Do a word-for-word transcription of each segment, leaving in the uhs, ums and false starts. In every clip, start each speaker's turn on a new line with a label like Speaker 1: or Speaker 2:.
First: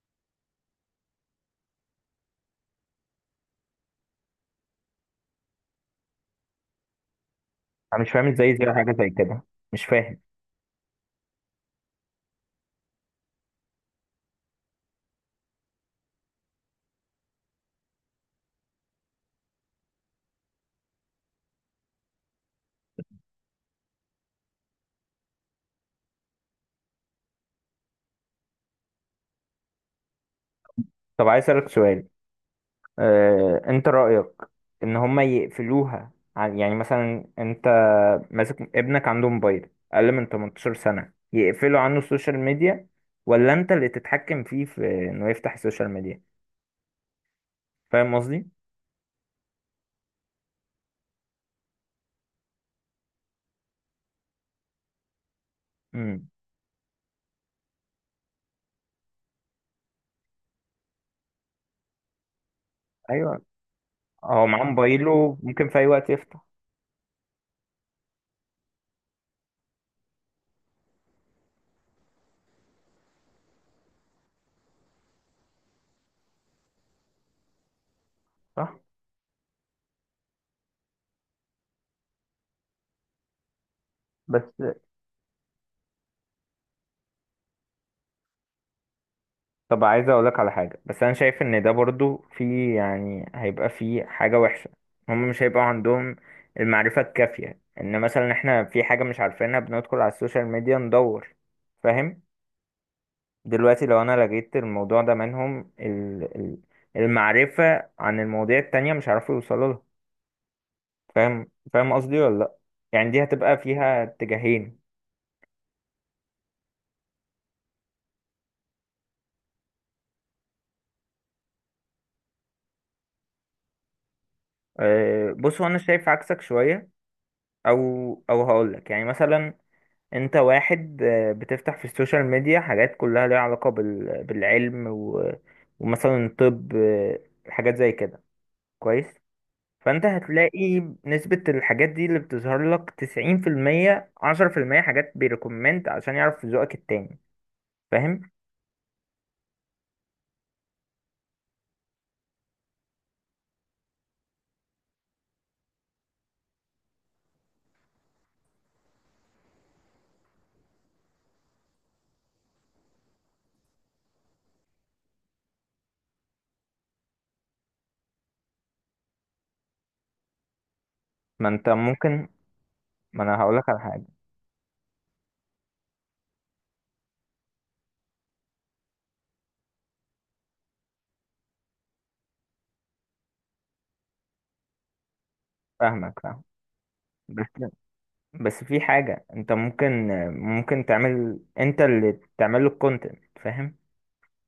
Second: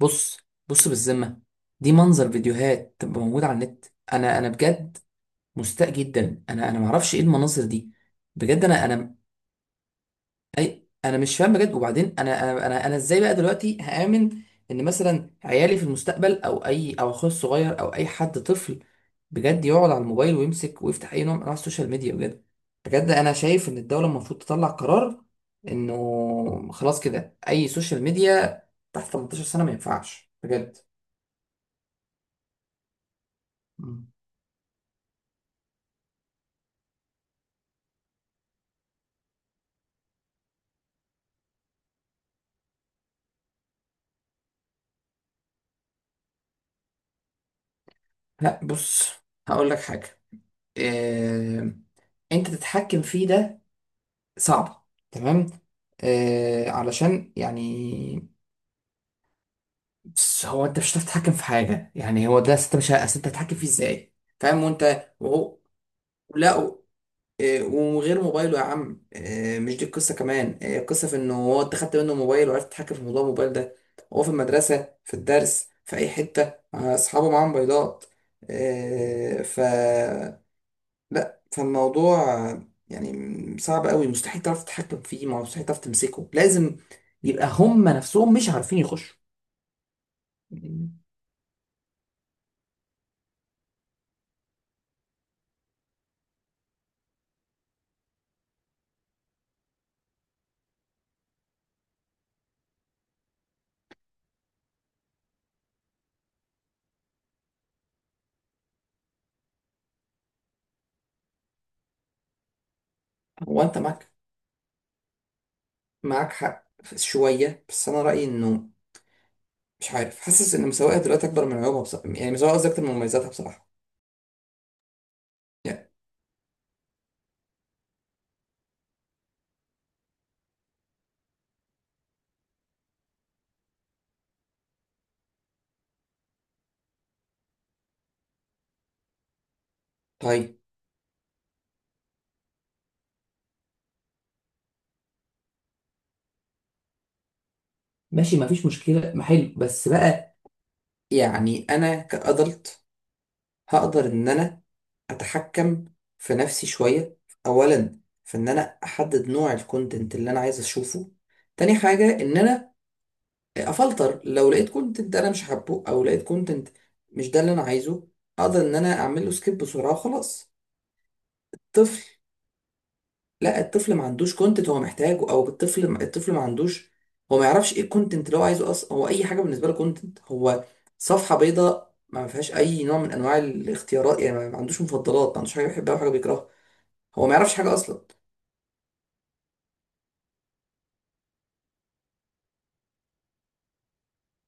Speaker 1: بص، بص بالذمة، دي منظر فيديوهات تبقى موجودة على النت. انا انا بجد مستاء جدا، انا انا معرفش ايه المناظر دي.
Speaker 2: انا مش فاهم ازاي
Speaker 1: بجد،
Speaker 2: زي
Speaker 1: انا
Speaker 2: حاجه زي
Speaker 1: انا
Speaker 2: كده. مش فاهم.
Speaker 1: أي انا مش فاهم بجد. وبعدين، انا انا انا, أنا ازاي بقى دلوقتي هآمن ان مثلا عيالي في المستقبل، او اي، او اخويا الصغير، او اي حد طفل بجد يقعد على الموبايل ويمسك ويفتح اي نوع من انواع السوشيال ميديا، بجد. بجد، انا شايف ان الدولة المفروض تطلع قرار، انه خلاص كده اي سوشيال ميديا تحت تمنتاشر سنة ما ينفعش، بجد.
Speaker 2: طب عايز اسالك سؤال. آه، انت رايك ان هما يقفلوها عن، يعني مثلا انت ماسك ابنك عنده موبايل اقل من تمنتاشر سنه، يقفلوا عنه السوشيال ميديا ولا انت اللي تتحكم فيه في انه يفتح السوشيال ميديا؟ فاهم قصدي؟
Speaker 1: لا، بص، هقول لك حاجة. إيه... انت تتحكم فيه ده صعب، تمام.
Speaker 2: امم،
Speaker 1: إيه... علشان يعني، بس هو، انت مش هتعرف تتحكم في حاجة، يعني هو ده، انت مش ه- أصل انت
Speaker 2: ايوه.
Speaker 1: هتتحكم فيه ازاي؟
Speaker 2: هو
Speaker 1: فاهم؟
Speaker 2: معاه
Speaker 1: وانت
Speaker 2: موبايله
Speaker 1: وهو؟
Speaker 2: ممكن في اي وقت يفتح.
Speaker 1: لا. إيه... وغير موبايله يا عم، إيه... مش دي القصة كمان، إيه... القصة في انه هو، انت خدت منه موبايل وعرفت تتحكم في موضوع الموبايل ده. هو في المدرسة، في الدرس، في اي حتة مع اصحابه، معاهم موبايلات.
Speaker 2: صح.
Speaker 1: إيه... ف لا، فالموضوع يعني صعب قوي، مستحيل
Speaker 2: بس
Speaker 1: تعرف تتحكم فيه، ما هو مستحيل تعرف تمسكه، لازم يبقى هم نفسهم مش عارفين يخشوا.
Speaker 2: طب عايز اقولك على حاجة،
Speaker 1: يعني،
Speaker 2: بس انا شايف ان ده برضو في، يعني هيبقى في حاجة وحشة. هم مش هيبقى عندهم المعرفة الكافية، ان مثلا احنا في حاجة مش عارفينها بندخل على السوشيال ميديا ندور. فاهم؟ دلوقتي لو انا لقيت الموضوع ده منهم ال- ال- المعرفة عن المواضيع التانية مش هيعرفوا يوصلوا لها. فاهم فاهم قصدي ولا لا؟ يعني دي هتبقى
Speaker 1: هو انت
Speaker 2: فيها
Speaker 1: معاك
Speaker 2: اتجاهين.
Speaker 1: معاك حق شوية، بس انا رأيي انه، مش عارف، حاسس ان مساواها دلوقتي اكبر من عيوبها بصراحة، يعني مساواها قصدي اكتر من مميزاتها بصراحة.
Speaker 2: أه، بص، هو انا
Speaker 1: يعني،
Speaker 2: شايف عكسك شوية. او او هقولك، يعني مثلا انت واحد آه، بتفتح في السوشيال ميديا حاجات كلها ليها علاقة بال... بالعلم و... ومثلا الطب، آه، حاجات زي كده. كويس. فانت
Speaker 1: طيب.
Speaker 2: هتلاقي نسبة الحاجات دي اللي بتظهر لك تسعين في المية، عشرة في المية حاجات بيريكومند عشان يعرف ذوقك التاني. فاهم؟
Speaker 1: ماشي، مفيش مشكله، ما حلو بس بقى. يعني انا كأدلت هقدر ان انا اتحكم في نفسي شويه، اولا في ان انا احدد نوع الكونتنت اللي انا عايز اشوفه، تاني حاجه ان انا افلتر. لو لقيت كونتنت انا مش حابه، او لقيت كونتنت مش ده اللي انا عايزه، اقدر ان انا اعمل له سكيب بسرعه، وخلاص.
Speaker 2: ما انت
Speaker 1: طفل.
Speaker 2: ممكن. ما انا
Speaker 1: لا،
Speaker 2: هقولك على
Speaker 1: الطفل
Speaker 2: حاجة.
Speaker 1: ما عندوش كونتنت هو محتاجه، او الطفل الطفل ما عندوش، هو ما يعرفش ايه الكونتنت اللي هو عايزه اصلا. هو اي حاجه بالنسبه له كونتنت. هو صفحه بيضاء ما فيهاش اي نوع من انواع الاختيارات، يعني ما ما عندوش مفضلات، ما عندوش حاجه بيحبها وحاجه
Speaker 2: فاهمك، فاهم.
Speaker 1: بيكرهها. هو ما
Speaker 2: بس
Speaker 1: يعرفش حاجة أصلا.
Speaker 2: بس في حاجة، انت ممكن ممكن تعمل، انت اللي تعمل له الكونتنت. فاهم؟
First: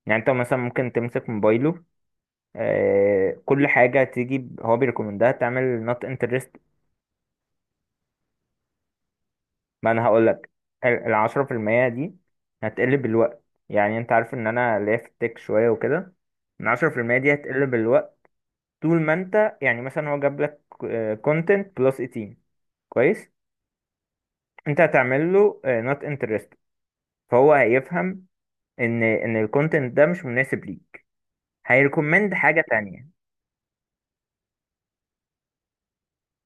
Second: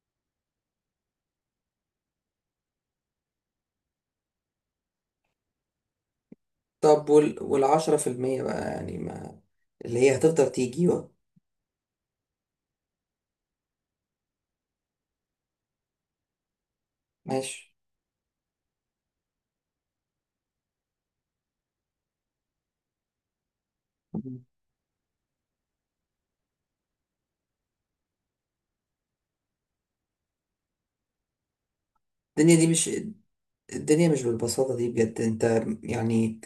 Speaker 2: يعني انت مثلا ممكن تمسك موبايله. آه، كل حاجة تيجي ب- هو بيريكومندها، تعمل not interest.
Speaker 1: طب، وال والعشرة في المية بقى، يعني ما
Speaker 2: ما
Speaker 1: اللي
Speaker 2: انا
Speaker 1: هي
Speaker 2: هقولك.
Speaker 1: هتفضل
Speaker 2: ال-
Speaker 1: تيجي و-
Speaker 2: العشرة في المية دي هتقل بالوقت. يعني انت عارف ان انا ليا في التك شوية وكده. العشرة في المية دي هتقل
Speaker 1: ماشي.
Speaker 2: بالوقت. طول ما انت، يعني مثلا هو جاب لك آه، content plus تمنتاشر. كويس. انت هتعمل له آه، not interest. فهو هيفهم ان ان الكونتنت ده مش مناسب ليك. هيريكومند
Speaker 1: الدنيا
Speaker 2: حاجة
Speaker 1: دي مش
Speaker 2: تانية.
Speaker 1: الدنيا مش بالبساطة دي، بجد. انت يعني،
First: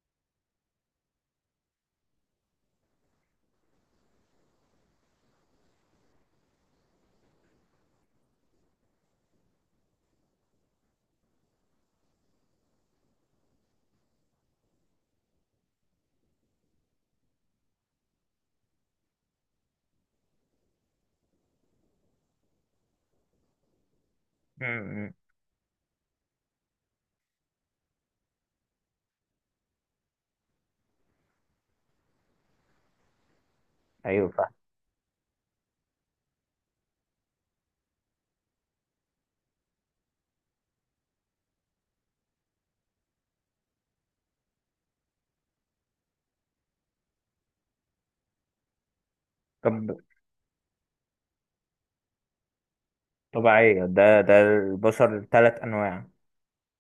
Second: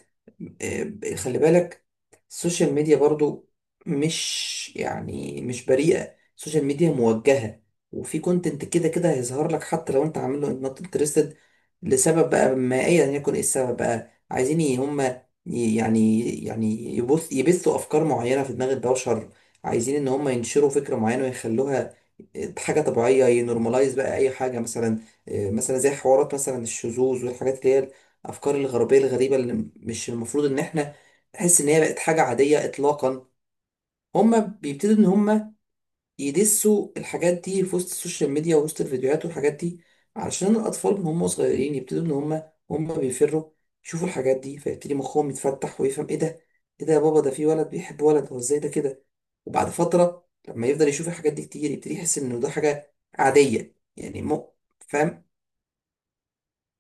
Speaker 1: آه، خلي بالك، السوشيال ميديا برضو مش، يعني مش بريئة، السوشيال ميديا موجهة، وفي كونتنت كده كده هيظهر لك حتى لو انت عامله نوت انترستد، لسبب بقى ما ايا يكن ايه السبب، بقى عايزين ي- هم ي- يعني يعني يبث يبثوا افكار معينة في دماغ البشر، عايزين ان هم ينشروا فكرة معينة ويخلوها آه، حاجة طبيعية، ينورماليز بقى اي حاجة،
Speaker 2: م-
Speaker 1: مثلا
Speaker 2: م.
Speaker 1: آه، مثلا زي حوارات، مثلا الشذوذ والحاجات اللي هي الافكار الغربيه الغريبه، اللي م- مش المفروض ان احنا نحس ان هي بقت حاجه عاديه اطلاقا.
Speaker 2: ايوه،
Speaker 1: هما
Speaker 2: فاهم.
Speaker 1: بيبتدوا ان هما يدسوا الحاجات دي في وسط السوشيال ميديا ووسط الفيديوهات والحاجات دي، علشان الاطفال من هم صغيرين يبتدوا ان هما هما بيفروا يشوفوا الحاجات دي، فيبتدي مخهم يتفتح ويفهم ايه ده، ايه ده يا بابا، ده في ولد بيحب ولد، هو ازاي ده كده؟ وبعد
Speaker 2: طب
Speaker 1: فتره، لما يفضل يشوف الحاجات دي كتير، يبتدي يحس انه ده حاجه عاديه،
Speaker 2: طبيعية، ده
Speaker 1: يعني
Speaker 2: ده
Speaker 1: مو. فاهم،
Speaker 2: البشر ثلاث انواع.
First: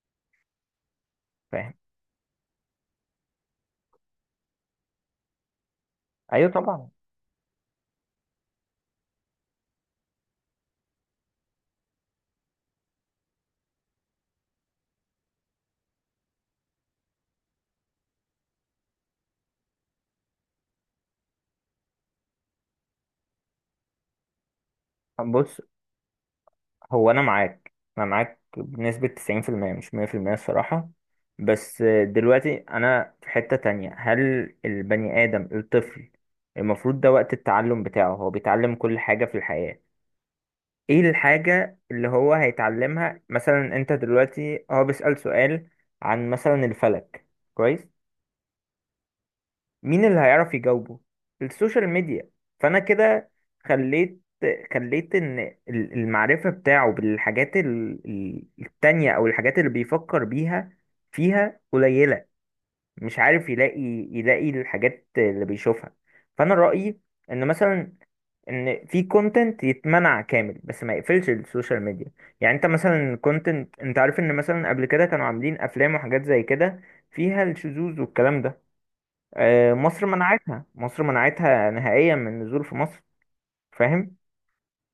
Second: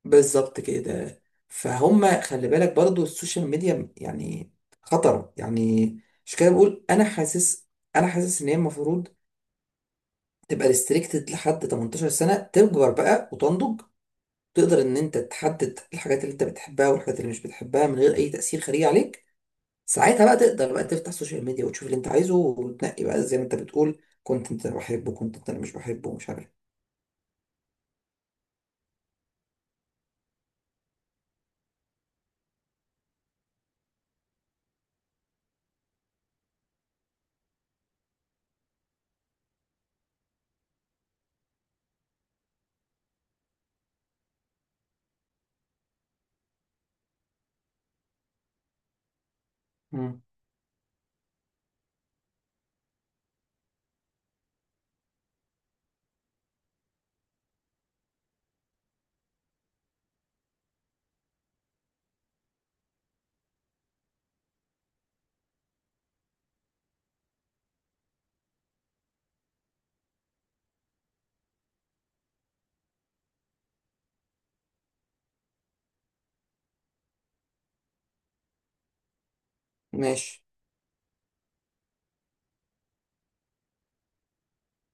Speaker 1: بالظبط كده.
Speaker 2: فاهم؟
Speaker 1: فهم، خلي بالك برضو السوشيال ميديا يعني خطر يعني. مش
Speaker 2: ايوه
Speaker 1: كده بقول،
Speaker 2: طبعا.
Speaker 1: انا حاسس انا حاسس ان هي المفروض تبقى ريستريكتد لحد تمنتاشر سنة، تكبر بقى وتنضج، تقدر ان انت تحدد الحاجات اللي انت بتحبها والحاجات اللي مش بتحبها، من غير اي تأثير خارجي عليك. ساعتها بقى، تقدر بقى تفتح السوشيال ميديا وتشوف اللي انت عايزه، وتنقي بقى زي ما انت بتقول: كنت انت بحبه، كنت انت
Speaker 2: بص،
Speaker 1: مش بحبه، ومش عارف.
Speaker 2: هو انا معاك انا معاك بنسبة تسعين في المية، مش مية في المية الصراحة. بس دلوقتي انا في حتة تانية. هل البني ادم الطفل المفروض ده وقت التعلم بتاعه؟ هو بيتعلم كل حاجة في الحياة. ايه الحاجة اللي هو هيتعلمها؟ مثلا انت دلوقتي هو بيسأل سؤال عن مثلا الفلك. كويس. مين اللي
Speaker 1: مم.
Speaker 2: هيعرف يجاوبه؟ السوشيال ميديا. فانا كده خليت خليت ان ال- المعرفة بتاعه بالحاجات ال- ال- التانية، او الحاجات اللي بيفكر بيها، فيها قليلة. مش عارف يلاقي يلاقي الحاجات اللي بيشوفها. فانا رأيي ان مثلا، ان في كونتنت يتمنع كامل بس ما يقفلش السوشيال ميديا. يعني انت مثلا كونتنت، انت عارف ان مثلا قبل كده كانوا عاملين افلام وحاجات زي كده فيها الشذوذ والكلام ده. آه، مصر
Speaker 1: ماشي.
Speaker 2: منعتها، مصر منعتها نهائيا من النزول في مصر. فاهم؟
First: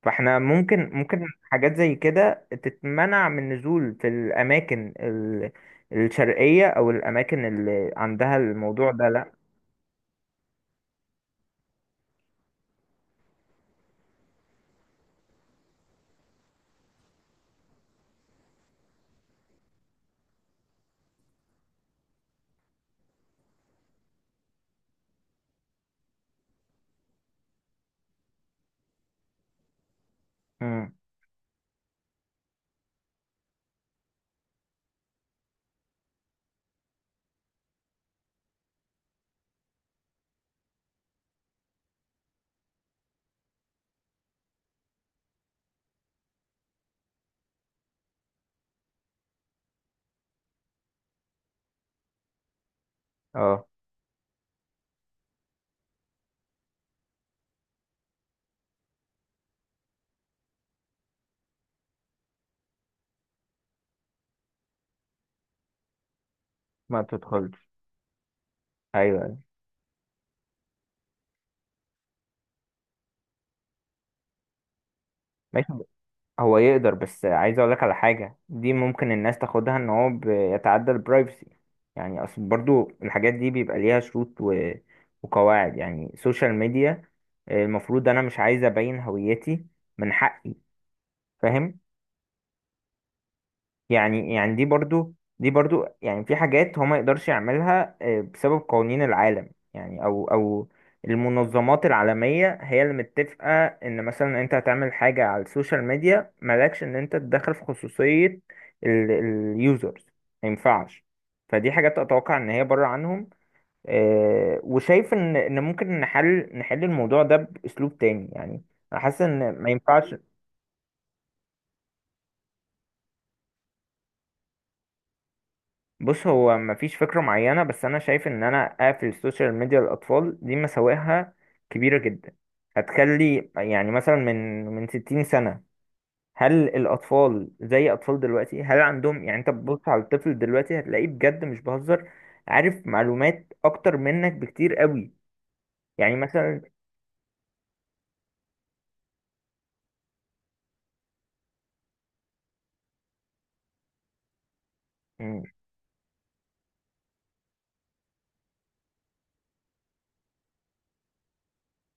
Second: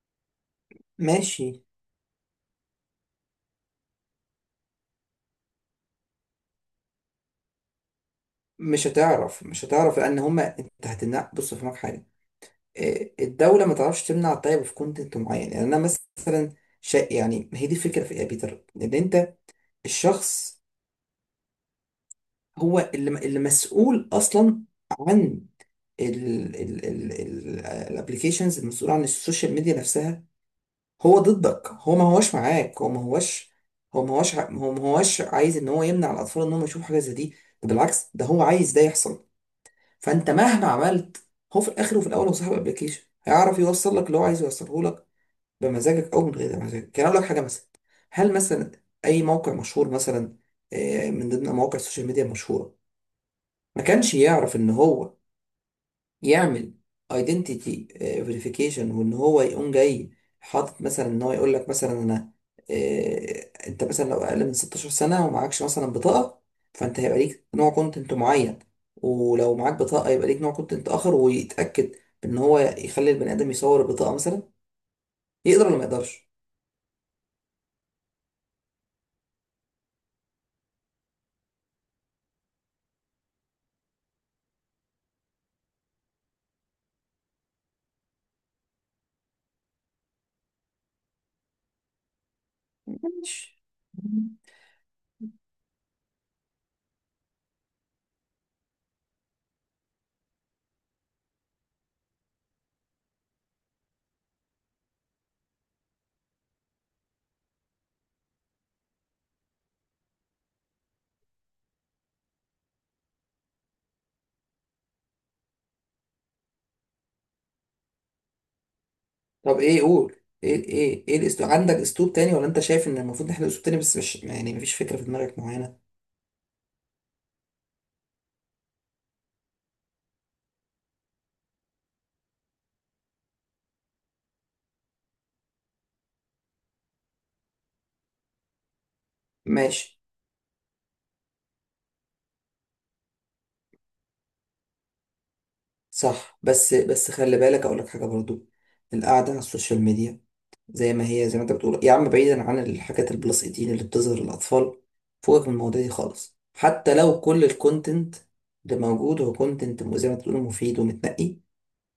Speaker 2: فاحنا ممكن ممكن
Speaker 1: ماشي،
Speaker 2: حاجات زي كده تتمنع من النزول في الاماكن ال- الشرقية، او الاماكن اللي عندها
Speaker 1: مش
Speaker 2: الموضوع ده. لا.
Speaker 1: هتعرف، مش هتعرف، لان هما انت هتمنع. بص، فهمك حاجه، إيه، الدوله ما تعرفش تمنع، الطيب في كونتنت معين، يعني انا مثلا شا... يعني ما هي دي الفكره في ايه يا بيتر، ان انت الشخص، هو اللي اللي مسؤول اصلا عن الابلكيشنز، المسؤول عن السوشيال ميديا نفسها.
Speaker 2: مم.
Speaker 1: هو ضدك، هو ما هوش معاك، هو ما هوش هو ما هوش ع- هو ما هوش عايز ان هو يمنع الاطفال ان هم يشوفوا حاجه زي دي. ده بالعكس، ده هو عايز ده يحصل. فانت مهما عملت، هو في الاخر وفي الاول هو صاحب ابلكيشن، هيعرف يوصل لك اللي هو عايز يوصله لك بمزاجك او من غير مزاجك. يعني اقول لك حاجه، مثلا، هل مثلا اي موقع مشهور، مثلا آه، من ضمن مواقع السوشيال ميديا المشهوره،
Speaker 2: اه،
Speaker 1: ما كانش يعرف ان هو يعمل ايدنتيتي فيريفيكيشن، وان هو يقوم جاي حاطط مثلا ان هو يقول لك مثلا: انا، آه، انت مثلا لو اقل من ستة عشر سنه ومعكش مثلا بطاقه، فانت
Speaker 2: ما
Speaker 1: هيبقى ليك
Speaker 2: تدخلش.
Speaker 1: نوع كونتنت معين،
Speaker 2: ايوه، أيوة.
Speaker 1: ولو معاك بطاقه يبقى ليك نوع كونتنت اخر، ويتاكد ان هو يخلي البني ادم يصور البطاقه مثلا. يقدر
Speaker 2: ماشي.
Speaker 1: ولا ما يقدرش؟
Speaker 2: هو يقدر، بس عايز اقول لك على حاجه، دي ممكن الناس تاخدها ان هو بيتعدى البرايفسي. يعني اصل برضو الحاجات دي بيبقى ليها شروط و... وقواعد، يعني سوشيال ميديا. المفروض انا مش عايز ابين هويتي. من حقي. فاهم؟
Speaker 1: ماشي.
Speaker 2: يعني يعني دي برضو دي برضو يعني في حاجات هو ما يقدرش يعملها، آه، بسبب قوانين العالم يعني، او او المنظمات العالمية هي اللي متفقة ان مثلا انت هتعمل حاجة على السوشيال ميديا، مالكش ان انت تدخل في خصوصية اليوزرز. ما ينفعش. فدي حاجات اتوقع ان هي بره عنهم. آه، وشايف ان ان ممكن نحل نحل الموضوع ده باسلوب تاني يعني. أنا حاسس
Speaker 1: طب،
Speaker 2: ان ما
Speaker 1: ايه
Speaker 2: ينفعش.
Speaker 1: قول، ايه ايه ايه الاسلوب، عندك اسلوب تاني ولا انت شايف ان المفروض نحل اسلوب تاني بس مش يعني مفيش فكره في دماغك معينه؟
Speaker 2: بص، هو مفيش فكرة معينة، بس أنا شايف إن أنا أقفل السوشيال ميديا للأطفال، دي مساوئها كبيرة جدا. هتخلي، يعني مثلا، من من ستين سنة. هل الأطفال زي أطفال دلوقتي؟ هل عندهم، يعني أنت بتبص
Speaker 1: ماشي،
Speaker 2: على الطفل دلوقتي، هتلاقيه بجد مش بهزر، عارف معلومات أكتر منك بكتير قوي. يعني
Speaker 1: صح،
Speaker 2: مثلا.
Speaker 1: بس بس خلي بالك، اقول لك حاجه برضو. القعده على السوشيال ميديا زي ما هي، زي ما انت بتقول يا عم، بعيدا عن الحاجات البلس ثمانية عشر اللي بتظهر للاطفال
Speaker 2: مم،
Speaker 1: فوقك، من المواضيع دي خالص، حتى لو كل الكونتنت اللي موجود هو كونتنت زي ما انت بتقول مفيد ومتنقي،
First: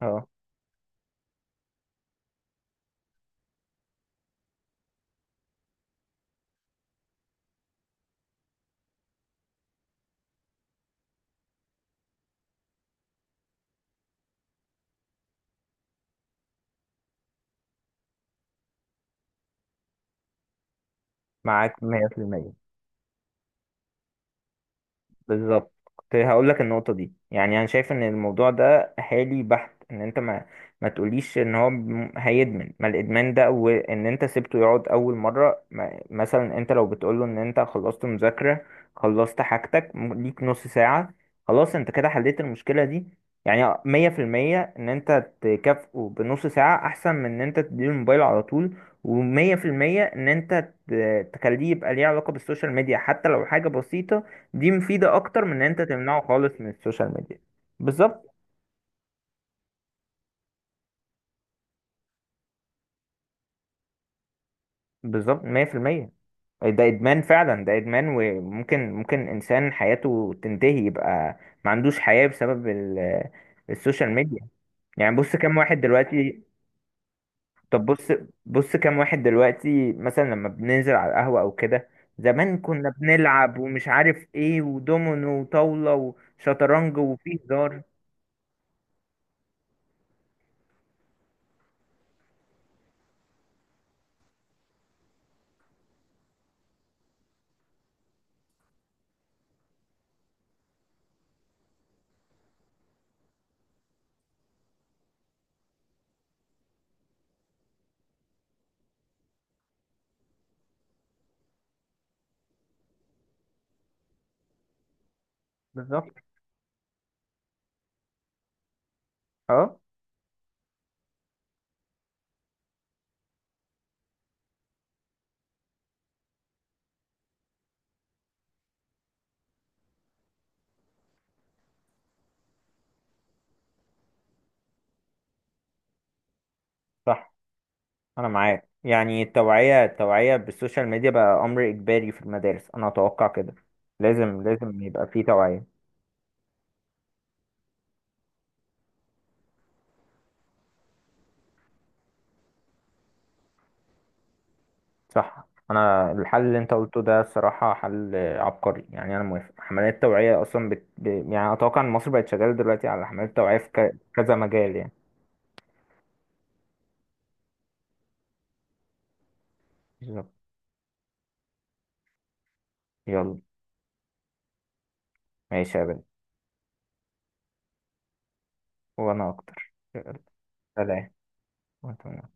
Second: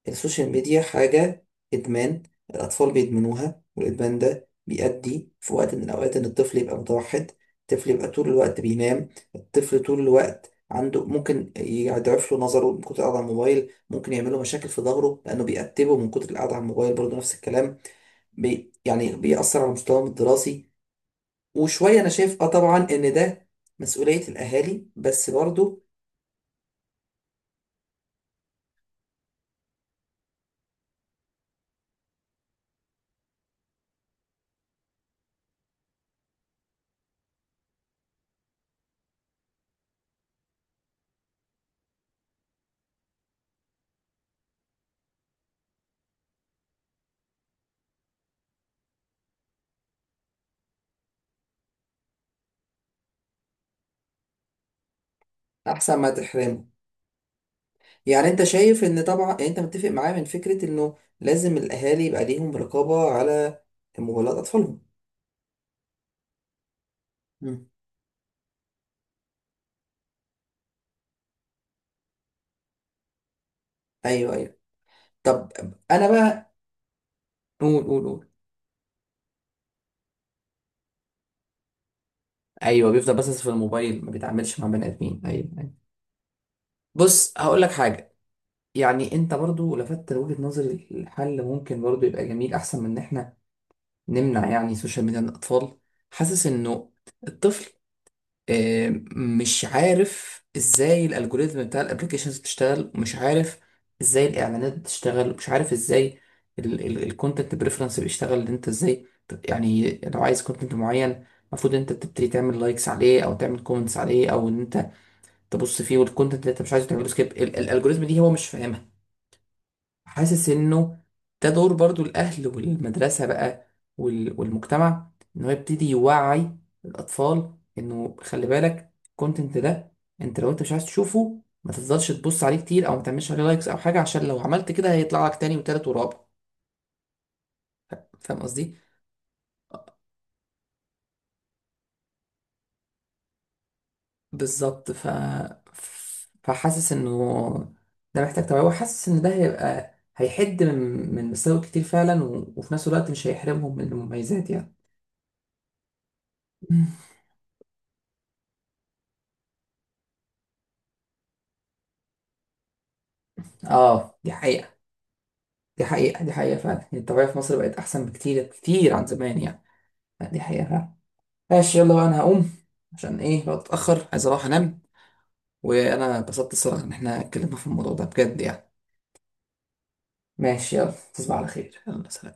Speaker 2: اه،
Speaker 1: السوشيال ميديا حاجة إدمان، الأطفال بيدمنوها، والإدمان ده بيؤدي في وقت من الأوقات إن الطفل يبقى متوحد، الطفل يبقى طول الوقت بينام، الطفل طول الوقت عنده، ممكن يضعف له نظره من كتر القعدة على الموبايل، ممكن يعمل له مشاكل في ظهره لأنه بيأتبه من كتر القعدة على الموبايل برضه، نفس الكلام، بي يعني بيأثر على مستواهم الدراسي.
Speaker 2: معاك
Speaker 1: وشوية، أنا شايف، أه
Speaker 2: مية في المية.
Speaker 1: طبعا، إن ده مسؤولية الأهالي بس
Speaker 2: بالظبط.
Speaker 1: برضه.
Speaker 2: كنت هقول لك النقطة دي. يعني أنا شايف إن الموضوع ده حالي بحت، إن أنت ما ما تقوليش إن هو م- هيدمن، ما الإدمان ده، وإن أنت سيبته يقعد أول مرة. ما مثلا أنت لو بتقوله إن أنت خلصت مذاكرة، خلصت حاجتك م- ليك نص ساعة، خلاص أنت كده حليت المشكلة دي. يعني مية في المية إن أنت تكافئه بنص ساعة أحسن من إن أنت تديله الموبايل على طول. ومية في المية إن أنت ت- تخليه يبقى ليه علاقة بالسوشيال ميديا، حتى لو حاجة بسيطة. دي مفيدة أكتر من إن أنت
Speaker 1: أحسن ما
Speaker 2: تمنعه خالص
Speaker 1: تحرمه.
Speaker 2: من السوشيال ميديا.
Speaker 1: يعني
Speaker 2: بالظبط.
Speaker 1: انت شايف ان طبعا، يعني انت متفق معايا من فكرة انه لازم الاهالي يبقى ليهم رقابة على موبايلات اطفالهم.
Speaker 2: بالظبط، مية في المية. ده إدمان فعلا،
Speaker 1: مم.
Speaker 2: ده إدمان، وممكن ممكن إنسان حياته تنتهي، يبقى ما عندوش حياة بسبب ال- السوشيال
Speaker 1: ايوه،
Speaker 2: ميديا.
Speaker 1: ايوه.
Speaker 2: يعني بص،
Speaker 1: طب،
Speaker 2: كام واحد
Speaker 1: انا
Speaker 2: دلوقتي.
Speaker 1: بقى. قول،
Speaker 2: طب
Speaker 1: قول،
Speaker 2: بص
Speaker 1: قول.
Speaker 2: بص كام واحد دلوقتي مثلا لما بننزل على القهوة أو كده، زمان كنا
Speaker 1: ايوه، بيفضل بس في
Speaker 2: بنلعب ومش
Speaker 1: الموبايل، ما
Speaker 2: عارف
Speaker 1: بيتعاملش
Speaker 2: إيه،
Speaker 1: مع بني ادمين.
Speaker 2: ودومينو
Speaker 1: ايوه، ايوه.
Speaker 2: وطاولة وشطرنج،
Speaker 1: بص،
Speaker 2: وفيه
Speaker 1: هقول لك
Speaker 2: هزار.
Speaker 1: حاجه، يعني انت برضو لفتت وجهه نظري، الحل ممكن برضو يبقى جميل احسن من ان احنا نمنع يعني السوشيال ميديا من الاطفال. حاسس انه الطفل، آه، مش عارف ازاي الالجوريزم بتاع الابلكيشنز بتشتغل، ومش عارف ازاي الاعلانات بتشتغل، ومش عارف ازاي الكونتنت بريفرنس بيشتغل، ان انت ازاي ت- يعني، لو عايز كونتنت معين المفروض انت تبتدي تعمل لايكس عليه، او تعمل كومنتس عليه، او ان انت تبص فيه،
Speaker 2: بالظبط.
Speaker 1: والكونتنت اللي انت مش عايزه تعمله سكيب. الالجوريزم دي هو مش فاهمها.
Speaker 2: أه
Speaker 1: حاسس انه ده دور برضو الاهل والمدرسه بقى، وال- والمجتمع، ان هو يبتدي يوعي الاطفال انه خلي بالك الكونتنت ده، انت لو انت مش عايز تشوفه ما تفضلش تبص عليه كتير، او ما تعملش عليه لايكس او حاجه، عشان لو عملت كده هيطلع لك تاني وتالت ورابع.
Speaker 2: صح، انا
Speaker 1: فاهم
Speaker 2: معاك.
Speaker 1: قصدي؟
Speaker 2: يعني التوعية، التوعية بالسوشيال ميديا بقى امر اجباري في المدارس، انا اتوقع كده. لازم، لازم
Speaker 1: بالظبط،
Speaker 2: يبقى
Speaker 1: ف
Speaker 2: فيه توعية.
Speaker 1: فحاسس انه ده محتاج توعيه، وحاسس ان ده هيبقى هيحد من من مساوئ كتير فعلا، و... وفي نفس الوقت مش هيحرمهم من المميزات يعني.
Speaker 2: صح، انا الحل اللي انت
Speaker 1: مم.
Speaker 2: قلته ده الصراحة حل عبقري، يعني انا موافق. حملات توعية اصلا بت... ب... يعني اتوقع ان مصر بقت شغالة دلوقتي على حملات توعية في ك...
Speaker 1: اه، دي
Speaker 2: كذا
Speaker 1: حقيقة،
Speaker 2: مجال يعني.
Speaker 1: دي حقيقة، دي حقيقة فعلا. يعني الطبيعة في مصر بقت أحسن بكتير كتير عن زمان، يعني. لا،
Speaker 2: بالظبط.
Speaker 1: دي حقيقة فعلا. ماشي، يلا بقى، أنا هقوم عشان
Speaker 2: يلا،
Speaker 1: إيه بقى أتأخر، عايز أروح أنام.
Speaker 2: ماشي يا بنت.
Speaker 1: وأنا اتبسطت الصراحة إن إحنا اتكلمنا في الموضوع ده بجد يعني.
Speaker 2: وانا اكتر، يلا.
Speaker 1: ماشي، يلا
Speaker 2: سلام.
Speaker 1: تصبح على خير،
Speaker 2: وأنت.
Speaker 1: يلا، سلام.